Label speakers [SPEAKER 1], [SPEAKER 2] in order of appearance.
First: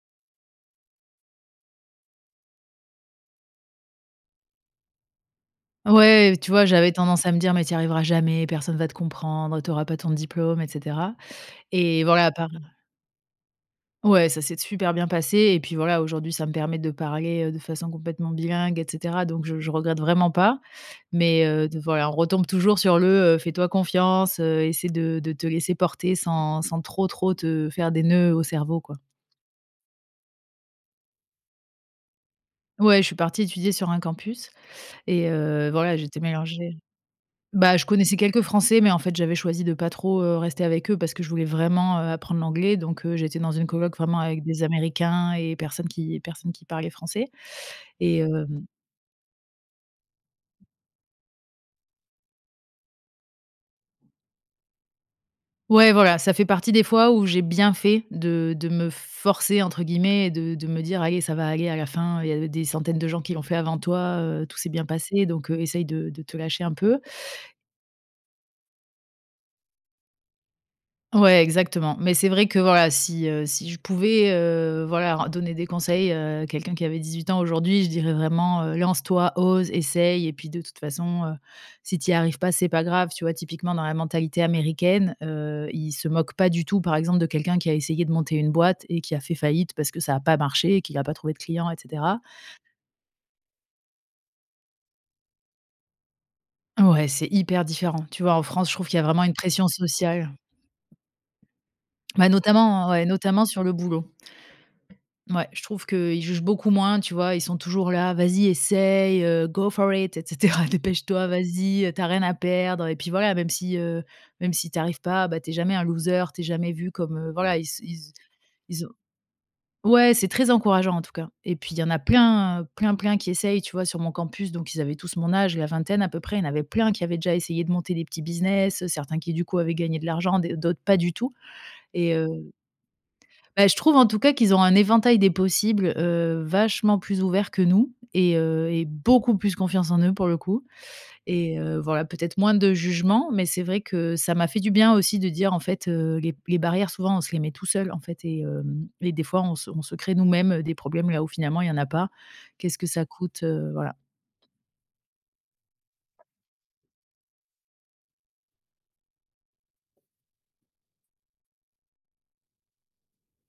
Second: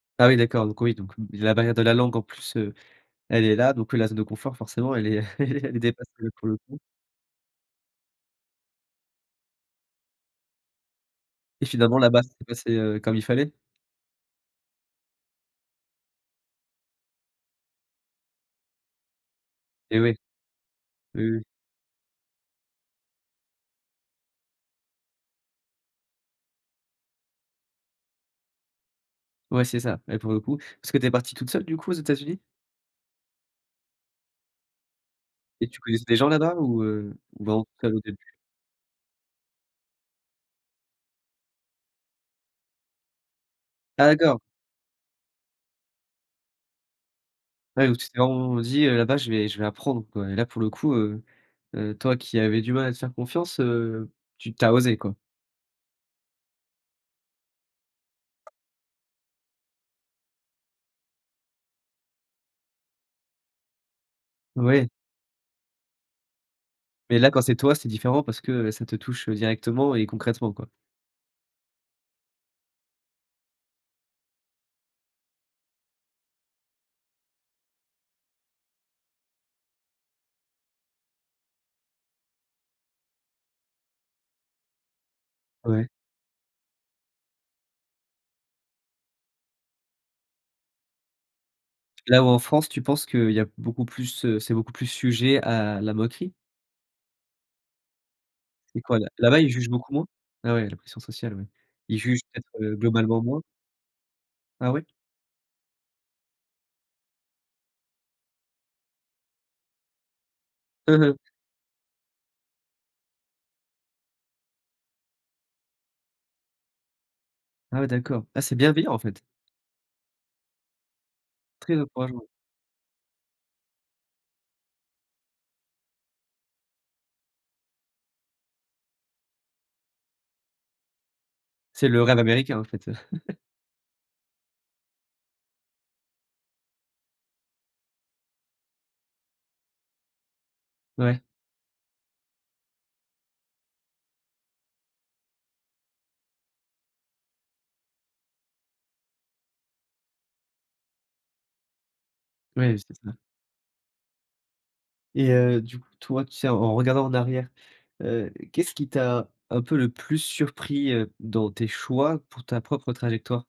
[SPEAKER 1] Ah oui, d'accord, donc oui, donc la barrière de la langue en plus, heu, elle est là, donc ouais, la zone de confort forcément elle est elle est elle est dépassée là
[SPEAKER 2] Ouais,
[SPEAKER 1] pour
[SPEAKER 2] tu
[SPEAKER 1] le
[SPEAKER 2] vois,
[SPEAKER 1] coup.
[SPEAKER 2] j'avais tendance à me dire: «Mais tu y arriveras jamais, personne va te comprendre, tu auras pas ton diplôme et cetera».
[SPEAKER 1] Et finalement
[SPEAKER 2] Et
[SPEAKER 1] là bas,
[SPEAKER 2] voilà,
[SPEAKER 1] ça
[SPEAKER 2] à
[SPEAKER 1] s'est
[SPEAKER 2] part
[SPEAKER 1] passé, heu, comme il fallait?
[SPEAKER 2] Ouais, ça s'est super bien passé et puis voilà, aujourd'hui, ça me permet de parler, heu, de façon complètement bilingue et cetera. Donc je je
[SPEAKER 1] Eh
[SPEAKER 2] regrette
[SPEAKER 1] oui.
[SPEAKER 2] vraiment pas,
[SPEAKER 1] Oui, oui.
[SPEAKER 2] mais heu, voilà on retombe toujours sur le, heu «Fais toi confiance heu, essaie de de te laisser porter sans sans trop, trop te faire des noeuds au cerveau, quoi».
[SPEAKER 1] Ouais c'est ça et pour le coup. Parce que tu es partie toute seule du coup aux États-Unis
[SPEAKER 2] Ouais, je suis partie étudier sur un campus et
[SPEAKER 1] et
[SPEAKER 2] heu,
[SPEAKER 1] tu
[SPEAKER 2] voilà,
[SPEAKER 1] connaissais des
[SPEAKER 2] j'étais
[SPEAKER 1] gens là-bas
[SPEAKER 2] mélangée
[SPEAKER 1] ou heu ou vraiment
[SPEAKER 2] bah,
[SPEAKER 1] toute
[SPEAKER 2] je
[SPEAKER 1] seule au
[SPEAKER 2] connaissais
[SPEAKER 1] début?
[SPEAKER 2] quelques Français, mais en fait j'avais choisi de pas trop heu, rester avec eux parce que je voulais vraiment, heu, apprendre l'anglais. Donc heu, j'étais dans une coloc
[SPEAKER 1] Ah
[SPEAKER 2] vraiment
[SPEAKER 1] d'accord.
[SPEAKER 2] avec des américains et personne qui personne qui parlait français
[SPEAKER 1] Ouais, donc tu t'es
[SPEAKER 2] et heu
[SPEAKER 1] vraiment, heu, dit heu: «Là-bas, je vais je vais apprendre quoi». Et là pour le coup, heu heu, toi qui avais du mal à te faire confiance heu, tu tu as osé, quoi.
[SPEAKER 2] Ouais voilà, ça fait partie des fois où j'ai bien fait de de me «forcer» entre guillemets et de de me dire: «Allez, ça va aller à la fin, il y a des centaines de gens qui l'ont fait avant toi, heu, tout s'est bien
[SPEAKER 1] Ouais.
[SPEAKER 2] passé, donc heu, essaye de de te lâcher un peu».
[SPEAKER 1] Mais là quand c'est toi, c'est différent parce que ça te touche directement et concrètement, quoi.
[SPEAKER 2] Ouais, exactement, Mais c'est vrai que voilà, si, heu, si je pouvais, heu, voilà, ren donner des conseils, heu, quelqu'un qui avait 18 ans aujourd'hui, je dirais vraiment, heu: «Lance toi, ose, essaye et puis de toute façon, heu, si tu y arrives pas, c'est pas grave». Tu vois? Typiquement dans la mentalité américaine, heu,
[SPEAKER 1] Ouais.
[SPEAKER 2] ils se moquent pas du tout, par exemple, de quelqu'un qui a essayé de monter une boîte et qui a fait faillite parce que ça a pas marché et qu'il a pas trouvé de clients et cetera.
[SPEAKER 1] Là où en France, tu penses qu'il y a beaucoup plus, heu, c'est beaucoup plus sujet à la moquerie?
[SPEAKER 2] Ouais, c'est hyper différent. Tu vois, en France, je
[SPEAKER 1] C'est
[SPEAKER 2] trouve qu'il
[SPEAKER 1] quoi
[SPEAKER 2] y a
[SPEAKER 1] là?
[SPEAKER 2] vraiment une
[SPEAKER 1] Là-bas, ils
[SPEAKER 2] pression
[SPEAKER 1] jugent beaucoup moins?
[SPEAKER 2] sociale
[SPEAKER 1] Ah ouais, la pression sociale, ouais. Ils jugent
[SPEAKER 2] ouais,
[SPEAKER 1] peut-être, heu,
[SPEAKER 2] notamment, ouais,
[SPEAKER 1] globalement moins?
[SPEAKER 2] notamment sur le boulot.
[SPEAKER 1] Ah ouais?
[SPEAKER 2] Ouais, je trouve qu'ils jugent beaucoup moins, tu vois, ils sont toujours là: «Vas-y, essaye, heu, go for it et cetera, dépêche-toi, vas-y, heu, tu as rien à perdre». Et puis voilà, même si, heu, même si tu arrives pas, beh, tu es jamais un loser, tu es jamais vu comme voilà, ils
[SPEAKER 1] Ah
[SPEAKER 2] so
[SPEAKER 1] ouais
[SPEAKER 2] ils
[SPEAKER 1] d'accord. Ah, c'est
[SPEAKER 2] ils ont
[SPEAKER 1] bienveillant, en fait!
[SPEAKER 2] ouais, c'est très encourageant en tout cas et puis il
[SPEAKER 1] Très
[SPEAKER 2] y en a
[SPEAKER 1] encouragement.
[SPEAKER 2] plein, heu, plein, plein qui essayent, tu vois, sur mon campus, donc ils avaient tous mon âge, la vingtaine à peu près, il y avait plein qui avaient déjà essayé de monter des petits business, certains qui, du coup, avaient gagné de l'argent, d d'autres pas du tout
[SPEAKER 1] C'est le
[SPEAKER 2] et
[SPEAKER 1] rêve
[SPEAKER 2] heu
[SPEAKER 1] américain, en fait.
[SPEAKER 2] Beh, je trouve en tout cas qu'ils ont un éventail des possibles, heu, vachement plus ouvert que nous et heu et beaucoup plus confiance en eux pour le coup
[SPEAKER 1] Ouais.
[SPEAKER 2] et heu, voilà, peut-être moins de jugement. Mais c'est vrai que ça m'a fait du bien aussi de dire, en fait, heu, les b les barrières souvent, on se les met tout seul, en fait et heu et des fois on se on se crée nous-mêmes des problèmes là où, finalement, il y en a pas.
[SPEAKER 1] Ouais,
[SPEAKER 2] Qu'est-ce que
[SPEAKER 1] c'est
[SPEAKER 2] ça
[SPEAKER 1] ça.
[SPEAKER 2] coûte, heu, voilà.
[SPEAKER 1] Et heu, du coup toi, tu sais, en en regardant en arrière, heu, qu'est-ce qui t'a, un peu, le plus surpris, heu, dans tes choix pour ta propre trajectoire?